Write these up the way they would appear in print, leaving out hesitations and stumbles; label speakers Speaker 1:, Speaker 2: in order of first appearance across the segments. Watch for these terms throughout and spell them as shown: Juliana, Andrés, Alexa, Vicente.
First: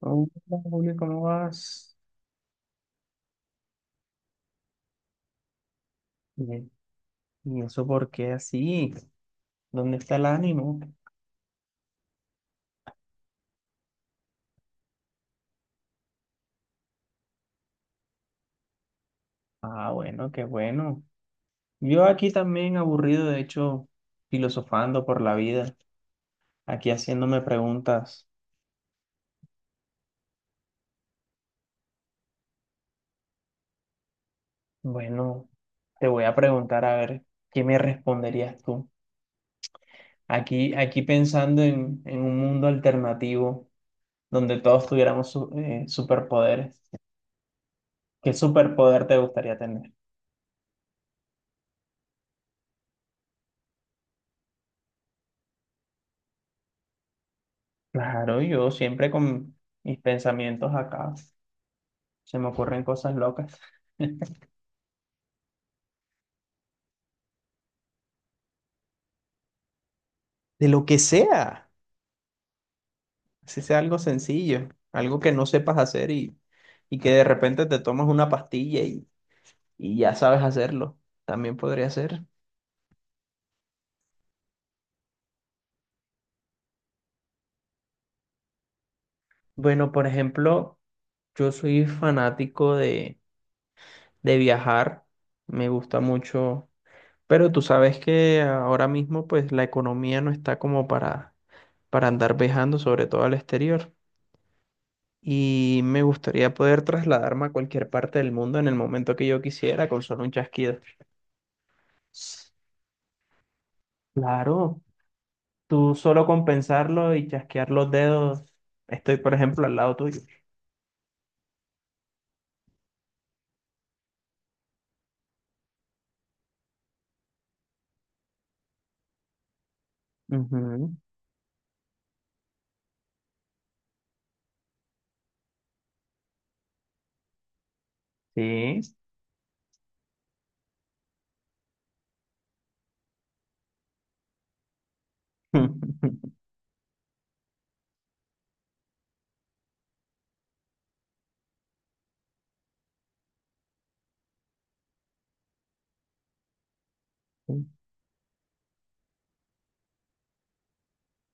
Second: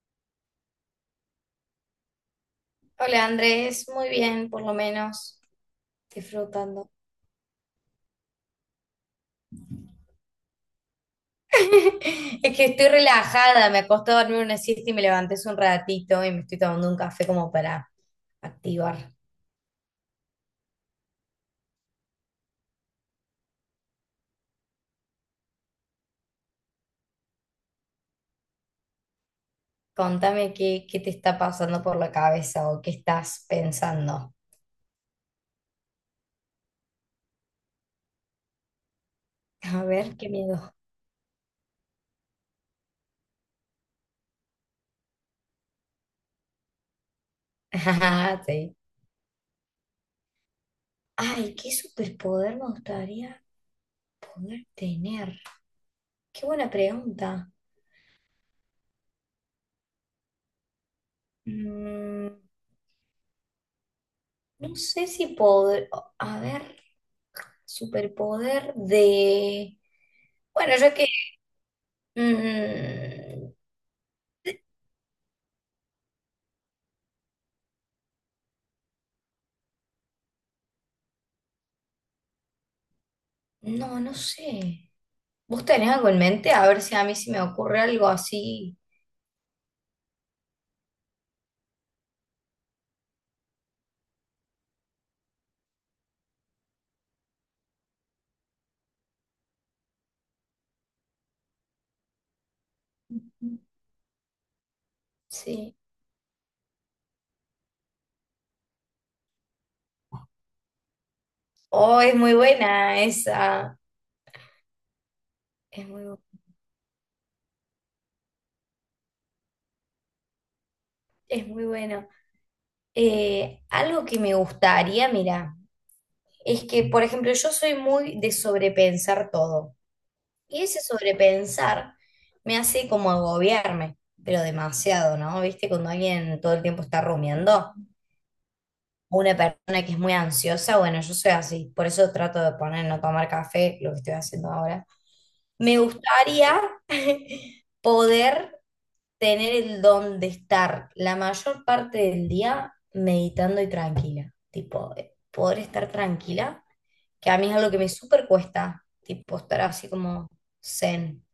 Speaker 1: Oh, hola, Julio, ¿cómo vas?
Speaker 2: Hola Andrés, muy bien, por lo menos
Speaker 1: Bien.
Speaker 2: disfrutando.
Speaker 1: ¿Y eso por qué así? ¿Dónde está el ánimo?
Speaker 2: Es que estoy relajada, me acosté a dormir una siesta y me levanté hace un ratito y me estoy tomando un café como para activar.
Speaker 1: Ah, bueno, qué bueno. Yo aquí también aburrido, de hecho, filosofando por la vida, aquí haciéndome preguntas.
Speaker 2: Contame qué te está pasando por la cabeza o qué estás pensando.
Speaker 1: Bueno, te voy a preguntar a ver qué me responderías tú.
Speaker 2: A ver, qué
Speaker 1: Aquí,
Speaker 2: miedo.
Speaker 1: aquí pensando en un mundo alternativo donde todos tuviéramos superpoderes. ¿Qué
Speaker 2: Ajá, sí.
Speaker 1: superpoder te gustaría tener?
Speaker 2: Ay, ¿qué superpoder me gustaría poder tener? Qué buena pregunta.
Speaker 1: Claro, yo siempre con mis pensamientos acá.
Speaker 2: Mm,
Speaker 1: Se me ocurren cosas locas.
Speaker 2: no sé si poder, a ver, superpoder de,
Speaker 1: De
Speaker 2: bueno,
Speaker 1: lo
Speaker 2: ya
Speaker 1: que
Speaker 2: que,
Speaker 1: sea,
Speaker 2: mm,
Speaker 1: si sea algo sencillo, algo que no sepas hacer y que de repente te tomas una pastilla y ya sabes hacerlo, también podría ser.
Speaker 2: no, no sé. ¿Vos tenés algo en mente? A ver si a mí se me ocurre algo así.
Speaker 1: Bueno, por ejemplo, yo soy fanático de viajar, me gusta mucho, pero tú sabes que ahora mismo pues la economía no está como para andar viajando, sobre todo al exterior.
Speaker 2: Sí.
Speaker 1: Y me gustaría poder trasladarme a cualquier parte del mundo en el momento que yo quisiera con solo un chasquido.
Speaker 2: Oh, es muy buena esa.
Speaker 1: Claro,
Speaker 2: Es
Speaker 1: tú
Speaker 2: muy,
Speaker 1: solo con pensarlo y chasquear los dedos, estoy, por ejemplo, al lado tuyo.
Speaker 2: es muy buena. Algo que me gustaría, mira, es que, por ejemplo, yo soy muy de sobrepensar todo. Y ese
Speaker 1: Ujú,
Speaker 2: sobrepensar me hace como agobiarme, pero demasiado, ¿no? ¿Viste? Cuando alguien todo el tiempo está rumiando,
Speaker 1: sí.
Speaker 2: o una persona que es muy ansiosa, bueno, yo soy así, por eso trato de poner no tomar café, lo que estoy haciendo ahora. Me gustaría poder tener el don de estar la mayor parte del día meditando y tranquila, tipo, poder estar tranquila, que a mí es algo que me súper cuesta, tipo, estar así como zen.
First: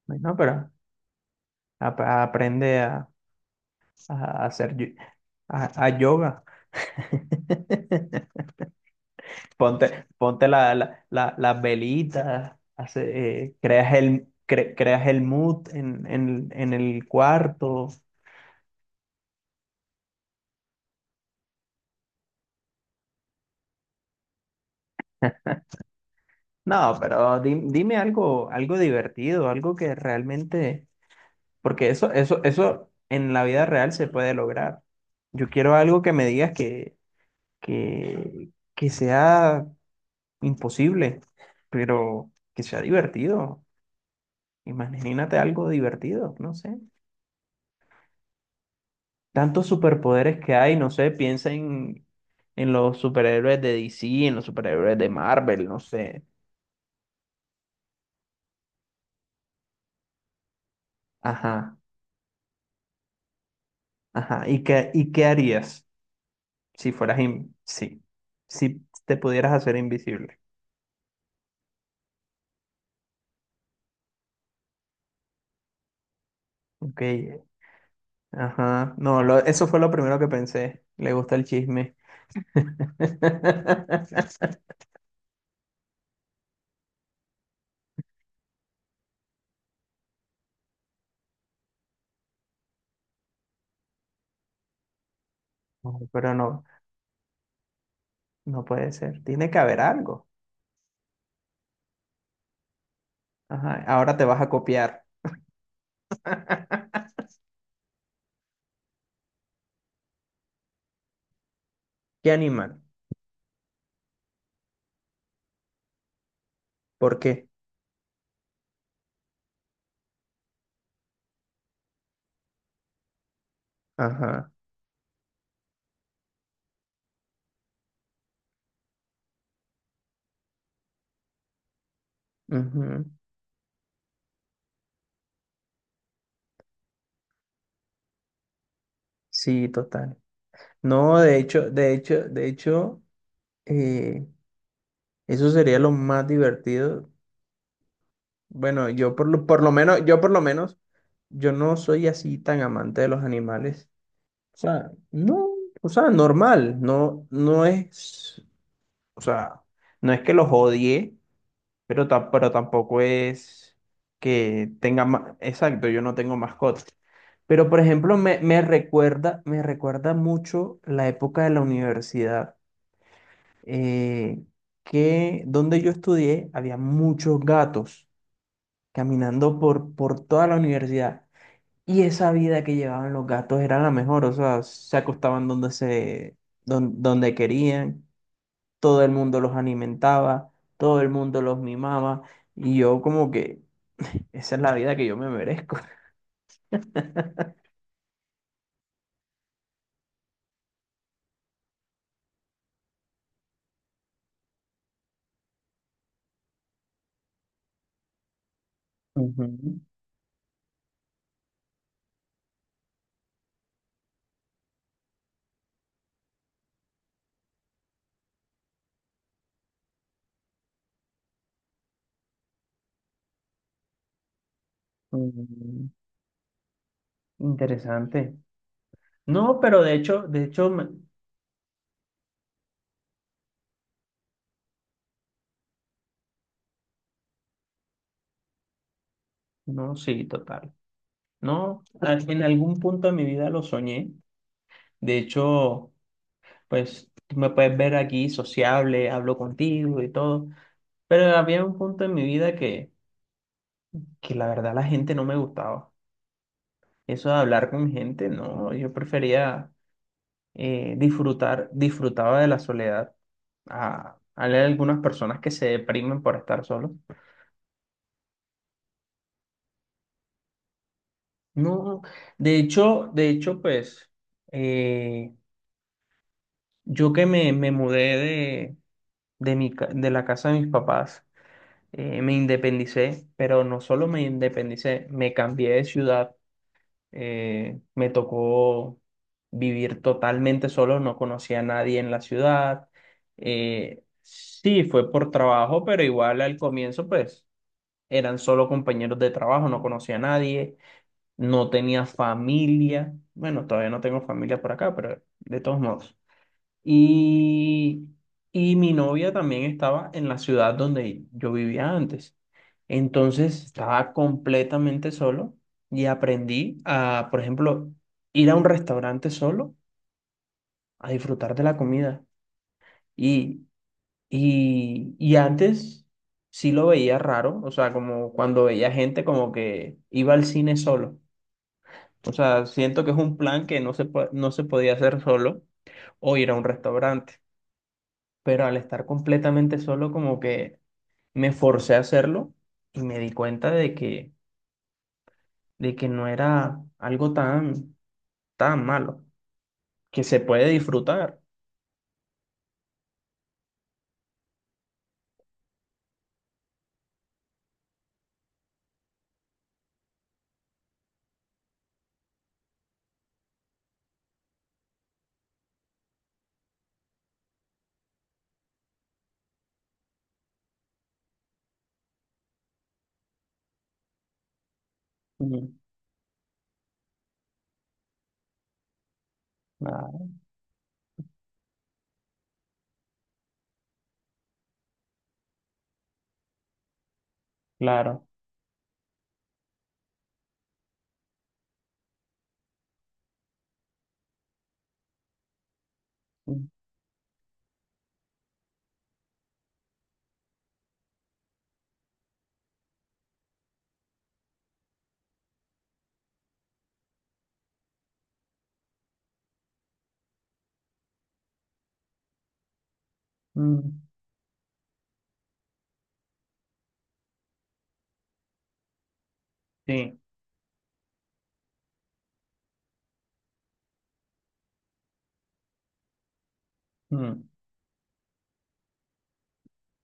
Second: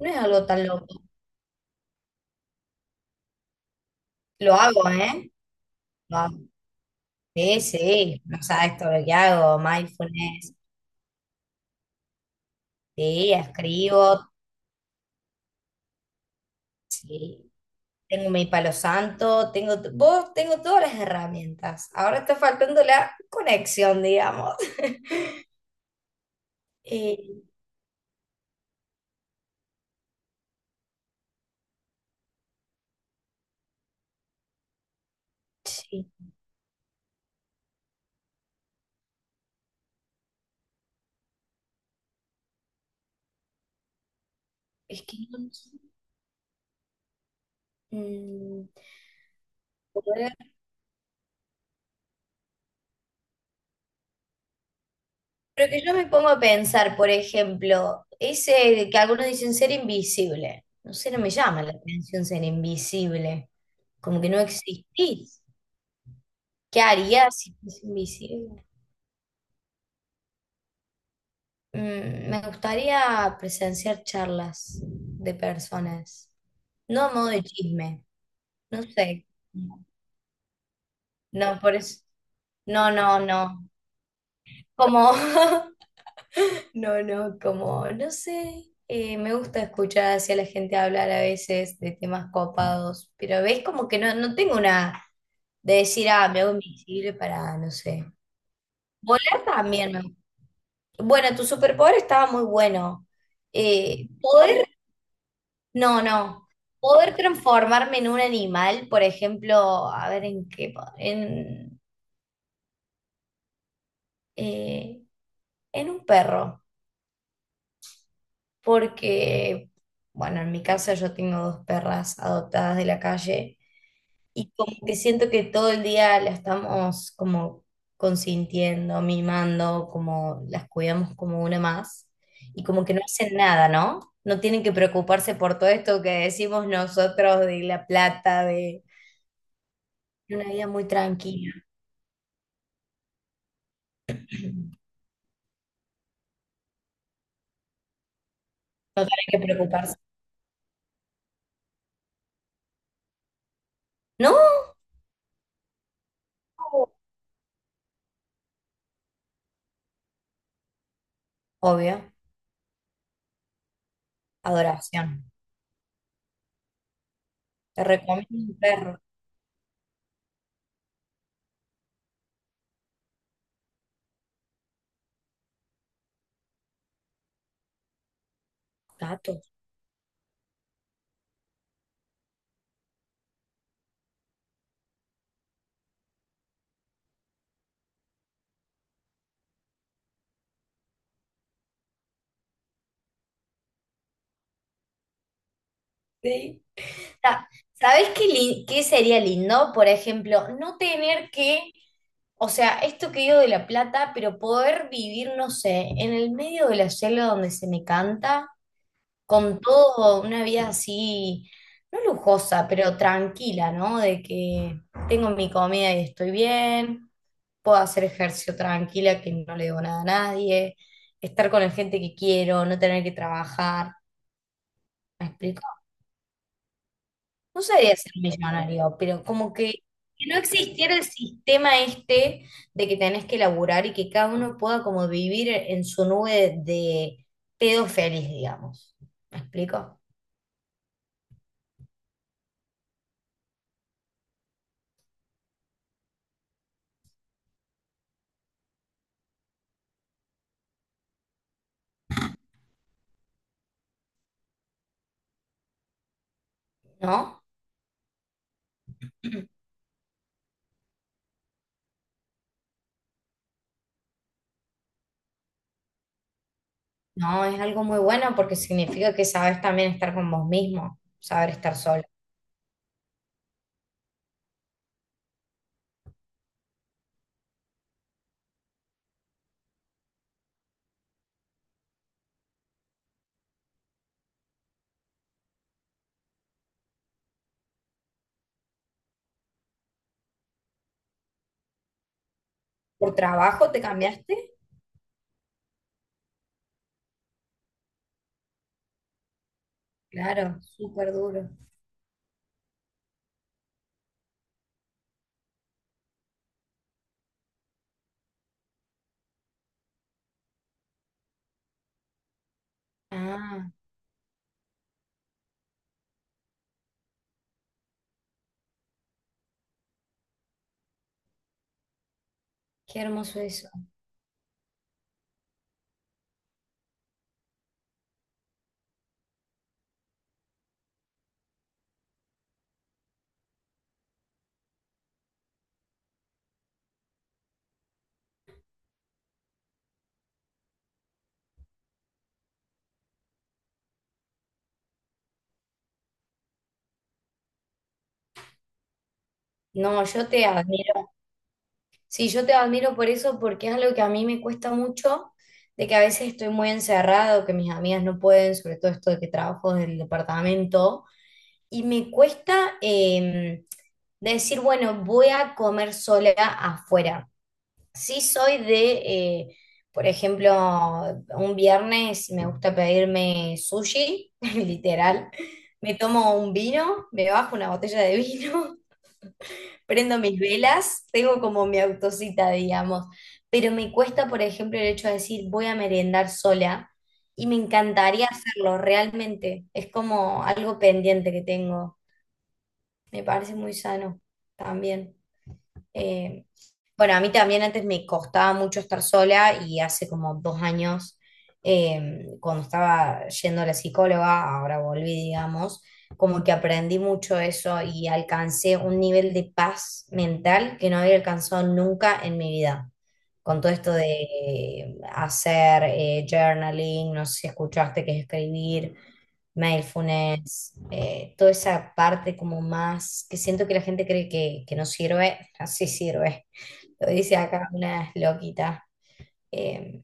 Speaker 2: No es
Speaker 1: Bueno,
Speaker 2: algo tan
Speaker 1: pero
Speaker 2: loco.
Speaker 1: aprende a
Speaker 2: Lo
Speaker 1: hacer
Speaker 2: hago, ¿eh?
Speaker 1: a
Speaker 2: Lo hago.
Speaker 1: yoga.
Speaker 2: Sí, sí, no sabes todo lo que hago,
Speaker 1: Ponte
Speaker 2: mindfulness,
Speaker 1: las velitas,
Speaker 2: sí,
Speaker 1: hace, creas
Speaker 2: escribo,
Speaker 1: creas el mood en el
Speaker 2: sí,
Speaker 1: cuarto.
Speaker 2: tengo mi palo santo, tengo, vos tengo todas las herramientas. Ahora está faltando la conexión, digamos.
Speaker 1: No, pero
Speaker 2: Eh,
Speaker 1: dime algo, algo divertido, algo que realmente, porque eso en la vida real se puede lograr. Yo quiero algo
Speaker 2: sí,
Speaker 1: que me que sea imposible, pero que sea divertido.
Speaker 2: es que
Speaker 1: Imagínate
Speaker 2: no
Speaker 1: algo
Speaker 2: sé,
Speaker 1: divertido, no sé.
Speaker 2: mm,
Speaker 1: Tantos
Speaker 2: poder-
Speaker 1: superpoderes que hay, no sé, piensa en los superhéroes de DC, en los superhéroes de Marvel,
Speaker 2: pero
Speaker 1: no
Speaker 2: que yo me
Speaker 1: sé.
Speaker 2: pongo a pensar, por ejemplo, ese que algunos dicen ser invisible. No sé, no me llama la
Speaker 1: Ajá,
Speaker 2: atención ser invisible. Como que no
Speaker 1: ajá. ¿Y y qué
Speaker 2: existís.
Speaker 1: harías
Speaker 2: ¿Qué
Speaker 1: si fueras
Speaker 2: haría si
Speaker 1: in-
Speaker 2: fuese
Speaker 1: sí,
Speaker 2: invisible?
Speaker 1: si te pudieras hacer invisible?
Speaker 2: Mm, me gustaría presenciar charlas de personas,
Speaker 1: Ok,
Speaker 2: no a modo de chisme, no
Speaker 1: ajá. No,
Speaker 2: sé.
Speaker 1: eso fue lo primero que pensé. Le gusta el
Speaker 2: No, por
Speaker 1: chisme.
Speaker 2: eso. No, no, no. Como, no, no, como, no sé. Me gusta escuchar hacia la gente hablar a veces de temas copados, pero ves como que no tengo una de
Speaker 1: No,
Speaker 2: decir, ah,
Speaker 1: pero
Speaker 2: me hago
Speaker 1: no,
Speaker 2: invisible para, no sé.
Speaker 1: no puede ser.
Speaker 2: Volar
Speaker 1: Tiene que haber
Speaker 2: también me,
Speaker 1: algo.
Speaker 2: bueno, tu superpoder estaba muy bueno.
Speaker 1: Ajá. Ahora te vas a
Speaker 2: Poder,
Speaker 1: copiar.
Speaker 2: no, no. Poder transformarme en un animal, por ejemplo, a ver en qué,
Speaker 1: ¿Qué animal?
Speaker 2: eh, en un perro.
Speaker 1: ¿Por qué?
Speaker 2: Porque, bueno, en mi casa yo tengo dos perras adoptadas de la calle. Y
Speaker 1: Ajá.
Speaker 2: como que siento que todo el día la estamos como consintiendo, mimando, como las cuidamos como una más. Y como que no
Speaker 1: Ujú.
Speaker 2: hacen nada, ¿no? No tienen que preocuparse por todo esto que decimos nosotros de la plata, de
Speaker 1: Sí, total.
Speaker 2: una vida muy
Speaker 1: No, de
Speaker 2: tranquila.
Speaker 1: hecho, de hecho, de hecho, eh, eso sería lo más divertido. Bueno,
Speaker 2: No
Speaker 1: yo
Speaker 2: tienen que
Speaker 1: por lo
Speaker 2: preocuparse.
Speaker 1: menos, yo por lo menos, yo no soy así tan amante de los animales. O
Speaker 2: No,
Speaker 1: sea, no, o sea, normal, no, no es, o sea, no es que los odie,
Speaker 2: obvio.
Speaker 1: pero, pero tampoco es que tenga
Speaker 2: Adoración.
Speaker 1: más, exacto, yo no tengo mascotas. Pero, por
Speaker 2: Te
Speaker 1: ejemplo,
Speaker 2: recomiendo un perro,
Speaker 1: me recuerda mucho la época de la universidad eh, que donde yo estudié había muchos gatos
Speaker 2: gato.
Speaker 1: caminando por toda la universidad. Y esa vida que llevaban los gatos era la mejor, o sea, se acostaban donde querían, todo el mundo los alimentaba, todo el mundo los mimaba, y yo como que esa es la vida que yo me merezco.
Speaker 2: Sí. Sa- ¿Sabés qué, qué sería lindo? Por ejemplo, no tener que, o sea, esto que digo de La Plata, pero poder vivir, no sé, en el medio de la selva donde se me canta, con
Speaker 1: Ujú,
Speaker 2: todo, una vida así, no lujosa, pero tranquila, ¿no? De que tengo mi comida y estoy bien, puedo hacer ejercicio tranquila, que no le debo nada a nadie, estar con la gente que quiero, no tener que trabajar, ¿me explico?
Speaker 1: ujú,
Speaker 2: No sería ser
Speaker 1: interesante.
Speaker 2: millonario, pero como
Speaker 1: No, pero
Speaker 2: que no
Speaker 1: de hecho,
Speaker 2: existiera el sistema este de que tenés que laburar y que cada uno pueda como vivir en su nube de pedo feliz, digamos. ¿Me
Speaker 1: no,
Speaker 2: explico?
Speaker 1: sí, total. No, en algún punto de mi vida lo soñé. De hecho, pues tú me puedes ver aquí sociable, hablo contigo y todo. Pero había un punto en mi que la verdad la gente no me gustaba. Eso de
Speaker 2: ¿No?
Speaker 1: hablar con gente, no, yo prefería disfrutaba de la soledad. A leer algunas personas que se deprimen por estar solos.
Speaker 2: No, es algo muy bueno porque significa que sabes también estar con vos mismo, saber estar
Speaker 1: No,
Speaker 2: solo.
Speaker 1: de hecho, pues eh, yo que me mudé de de la casa de mis papás. Me independicé, pero no solo me independicé, me cambié de ciudad. Me tocó vivir totalmente solo, no conocía a nadie en la ciudad.
Speaker 2: ¿Por trabajo te cambiaste?
Speaker 1: Sí, fue por trabajo, pero igual al comienzo, pues eran solo compañeros de trabajo, no conocía a
Speaker 2: Claro,
Speaker 1: nadie,
Speaker 2: súper duro.
Speaker 1: no tenía familia. Bueno, todavía no tengo familia por acá, pero de todos modos. Y, y mi novia también estaba en la ciudad donde yo vivía antes. Entonces
Speaker 2: Ah,
Speaker 1: estaba completamente solo y aprendí a, por ejemplo, ir a un restaurante solo a disfrutar de la comida.
Speaker 2: qué hermoso
Speaker 1: Y,
Speaker 2: eso.
Speaker 1: y antes sí lo veía raro, o sea, como cuando veía gente como que iba al cine solo. O sea, siento que es un plan que no se podía hacer solo o ir a un restaurante. Pero al estar completamente solo como que me forcé a hacerlo y me di cuenta de que no era algo tan malo,
Speaker 2: No,
Speaker 1: que
Speaker 2: yo
Speaker 1: se
Speaker 2: te
Speaker 1: puede
Speaker 2: admiro.
Speaker 1: disfrutar.
Speaker 2: Sí, yo te admiro por eso, porque es algo que a mí me cuesta mucho, de que a veces estoy muy encerrado, que mis amigas no pueden, sobre todo esto de que trabajo del departamento, y me cuesta decir, bueno, voy a comer sola afuera. Sí soy de, eh, por ejemplo, un viernes me gusta pedirme sushi, literal.
Speaker 1: Mm,
Speaker 2: Me tomo un vino, me bajo una botella de vino, prendo
Speaker 1: ah,
Speaker 2: mis velas, tengo como mi autocita, digamos, pero me cuesta, por ejemplo, el hecho de decir voy a merendar sola y me
Speaker 1: claro.
Speaker 2: encantaría hacerlo realmente. Es como algo pendiente que tengo. Me parece muy sano también. Eh,
Speaker 1: Mm,
Speaker 2: bueno, a mí también antes me costaba mucho estar sola y hace como 2 años, cuando estaba yendo a la psicóloga, ahora volví, digamos, como que aprendí mucho eso y alcancé un nivel de paz mental que no había alcanzado nunca en mi vida. Con todo esto
Speaker 1: mm,
Speaker 2: de hacer journaling, no sé si escuchaste que es escribir,
Speaker 1: sí.
Speaker 2: mindfulness, toda esa parte como más que siento que la gente cree que no sirve, así sirve. Lo dice
Speaker 1: Mm,
Speaker 2: acá una loquita, eh,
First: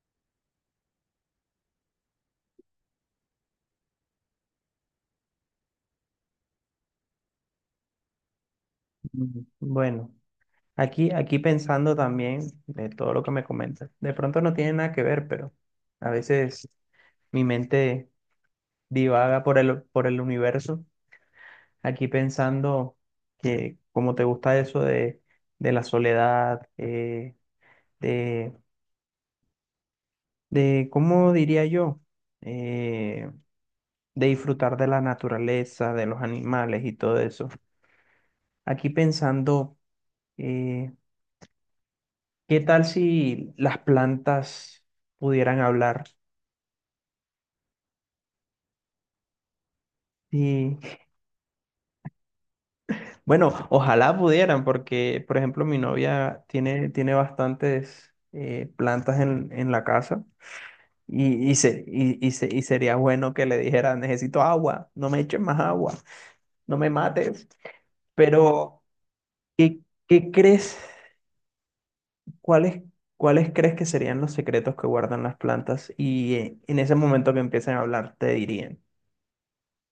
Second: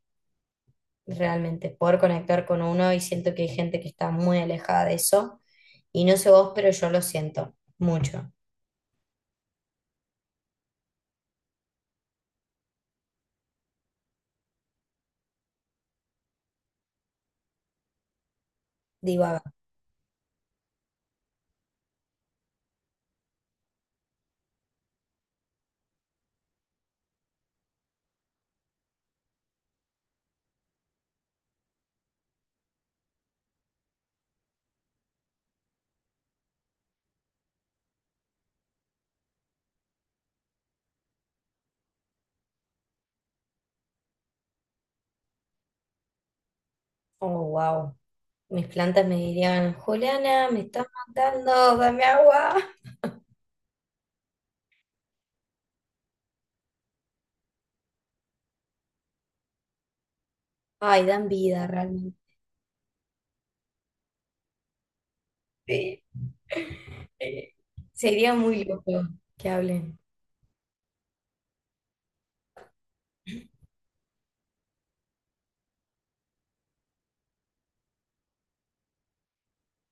Speaker 2: realmente poder conectar con uno y siento que hay gente que está muy alejada de eso y no sé vos, pero yo lo siento mucho.
Speaker 1: mm. Bueno, aquí pensando también de todo lo que me comentas, de pronto no tiene nada que ver, pero a veces mi mente
Speaker 2: Digo, ah,
Speaker 1: divaga por por el universo, aquí pensando que como te gusta eso de la soledad, de, de, ¿cómo diría yo? Eh, de disfrutar de la naturaleza, de los animales y todo eso. Aquí pensando, eh, ¿qué tal si las plantas pudieran hablar?
Speaker 2: oh, wow. Mis plantas me dirían, Juliana, me estás
Speaker 1: Y
Speaker 2: matando, dame agua.
Speaker 1: bueno, ojalá pudieran, porque por ejemplo mi novia tiene bastantes plantas en la casa.
Speaker 2: Ay, dan vida realmente.
Speaker 1: Y sería bueno que le dijera, necesito agua, no me eches más agua,
Speaker 2: Sí.
Speaker 1: no me mates.
Speaker 2: Eh, sería muy
Speaker 1: Pero,
Speaker 2: loco que
Speaker 1: ¿qué,
Speaker 2: hablen.
Speaker 1: qué crees? ¿Cuáles, cuáles crees que serían los secretos que guardan las plantas? Y en ese momento que empiecen a hablar, te dirían,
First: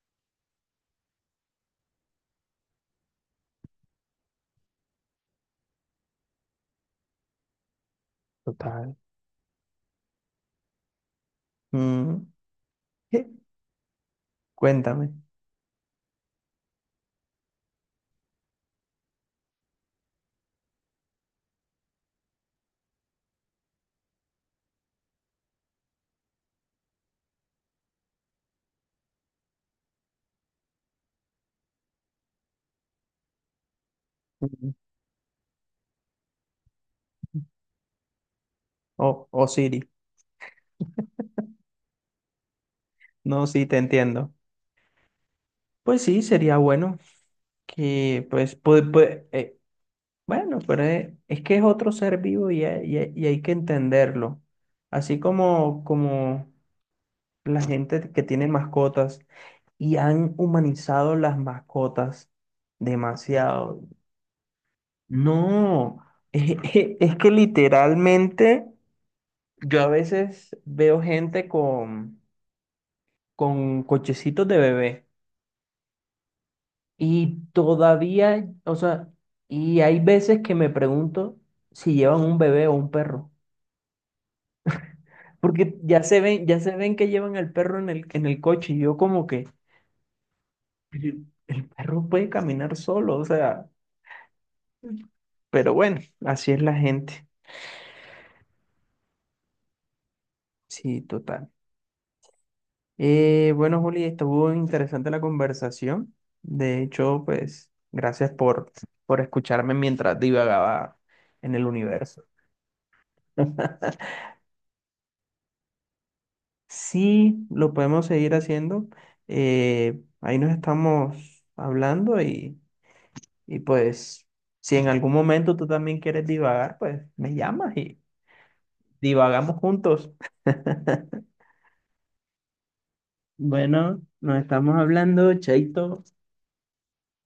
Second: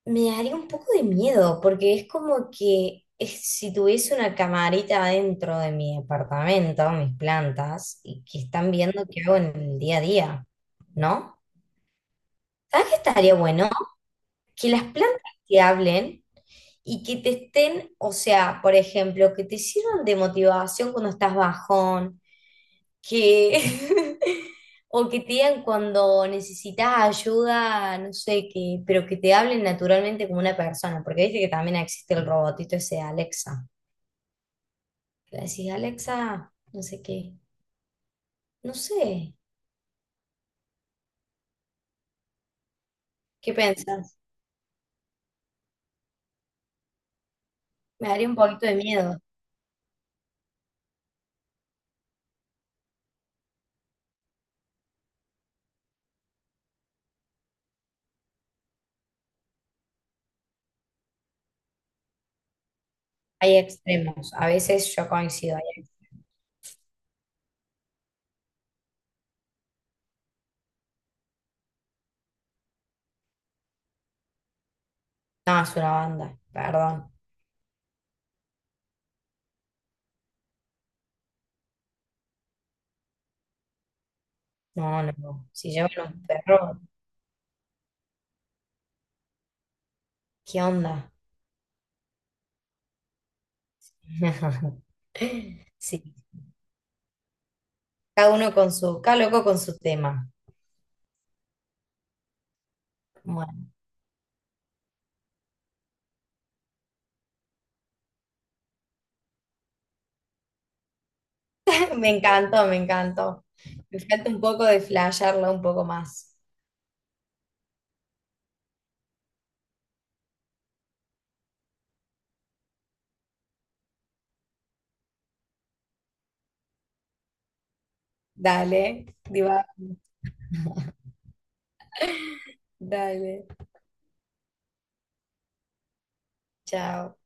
Speaker 2: Me daría un poco de miedo, porque es como que si tuviese una camarita dentro de mi departamento, mis plantas, y que están
Speaker 1: total.
Speaker 2: viendo qué hago en el día a día, ¿no?
Speaker 1: Mm,
Speaker 2: ¿Sabes qué
Speaker 1: ¿qué?
Speaker 2: estaría bueno? Que las
Speaker 1: Cuéntame.
Speaker 2: plantas te hablen y que te estén, o sea, por ejemplo, que te sirvan de motivación cuando estás bajón, que o que te digan cuando necesitas ayuda, no sé qué, pero que te hablen naturalmente como una persona, porque viste que también existe el robotito ese de Alexa.
Speaker 1: Mm.
Speaker 2: Le decís, Alexa, no sé qué, no sé,
Speaker 1: O Siri. No,
Speaker 2: ¿qué
Speaker 1: sí, te
Speaker 2: pensás?
Speaker 1: entiendo. Pues sí, sería bueno
Speaker 2: Me
Speaker 1: que,
Speaker 2: daría un
Speaker 1: pues,
Speaker 2: poquito de miedo.
Speaker 1: bueno, pero es que es otro ser vivo hay que entenderlo. Así como, como la gente que tiene mascotas y han humanizado las mascotas
Speaker 2: Hay
Speaker 1: demasiado.
Speaker 2: extremos, a veces yo coincido, hay
Speaker 1: No,
Speaker 2: extremos.
Speaker 1: es, es que literalmente yo a veces veo gente con cochecitos de bebé
Speaker 2: No, es una banda, perdón.
Speaker 1: y todavía, o sea, y hay veces que me pregunto si llevan un bebé o un perro.
Speaker 2: No, no, no. Si
Speaker 1: Porque
Speaker 2: llevan un
Speaker 1: ya se
Speaker 2: perro,
Speaker 1: ven que llevan al perro en en el coche y yo como que
Speaker 2: ¿qué onda?
Speaker 1: el perro puede caminar solo, o sea, pero bueno,
Speaker 2: Sí,
Speaker 1: así es la gente.
Speaker 2: cada uno con su, cada loco con su tema.
Speaker 1: Sí, total.
Speaker 2: Bueno,
Speaker 1: Bueno, Juli, estuvo interesante la conversación. De hecho, pues, gracias por escucharme mientras divagaba en el
Speaker 2: me
Speaker 1: universo.
Speaker 2: encantó, me encantó. Me falta un poco de flashearla un poco más.
Speaker 1: Sí, lo podemos seguir haciendo. Ahí nos estamos hablando y pues, si en algún momento tú también quieres divagar, pues me llamas y
Speaker 2: Dale,
Speaker 1: divagamos
Speaker 2: diva.
Speaker 1: juntos.
Speaker 2: Dale,
Speaker 1: Bueno, nos estamos hablando, Chaito.
Speaker 2: chao.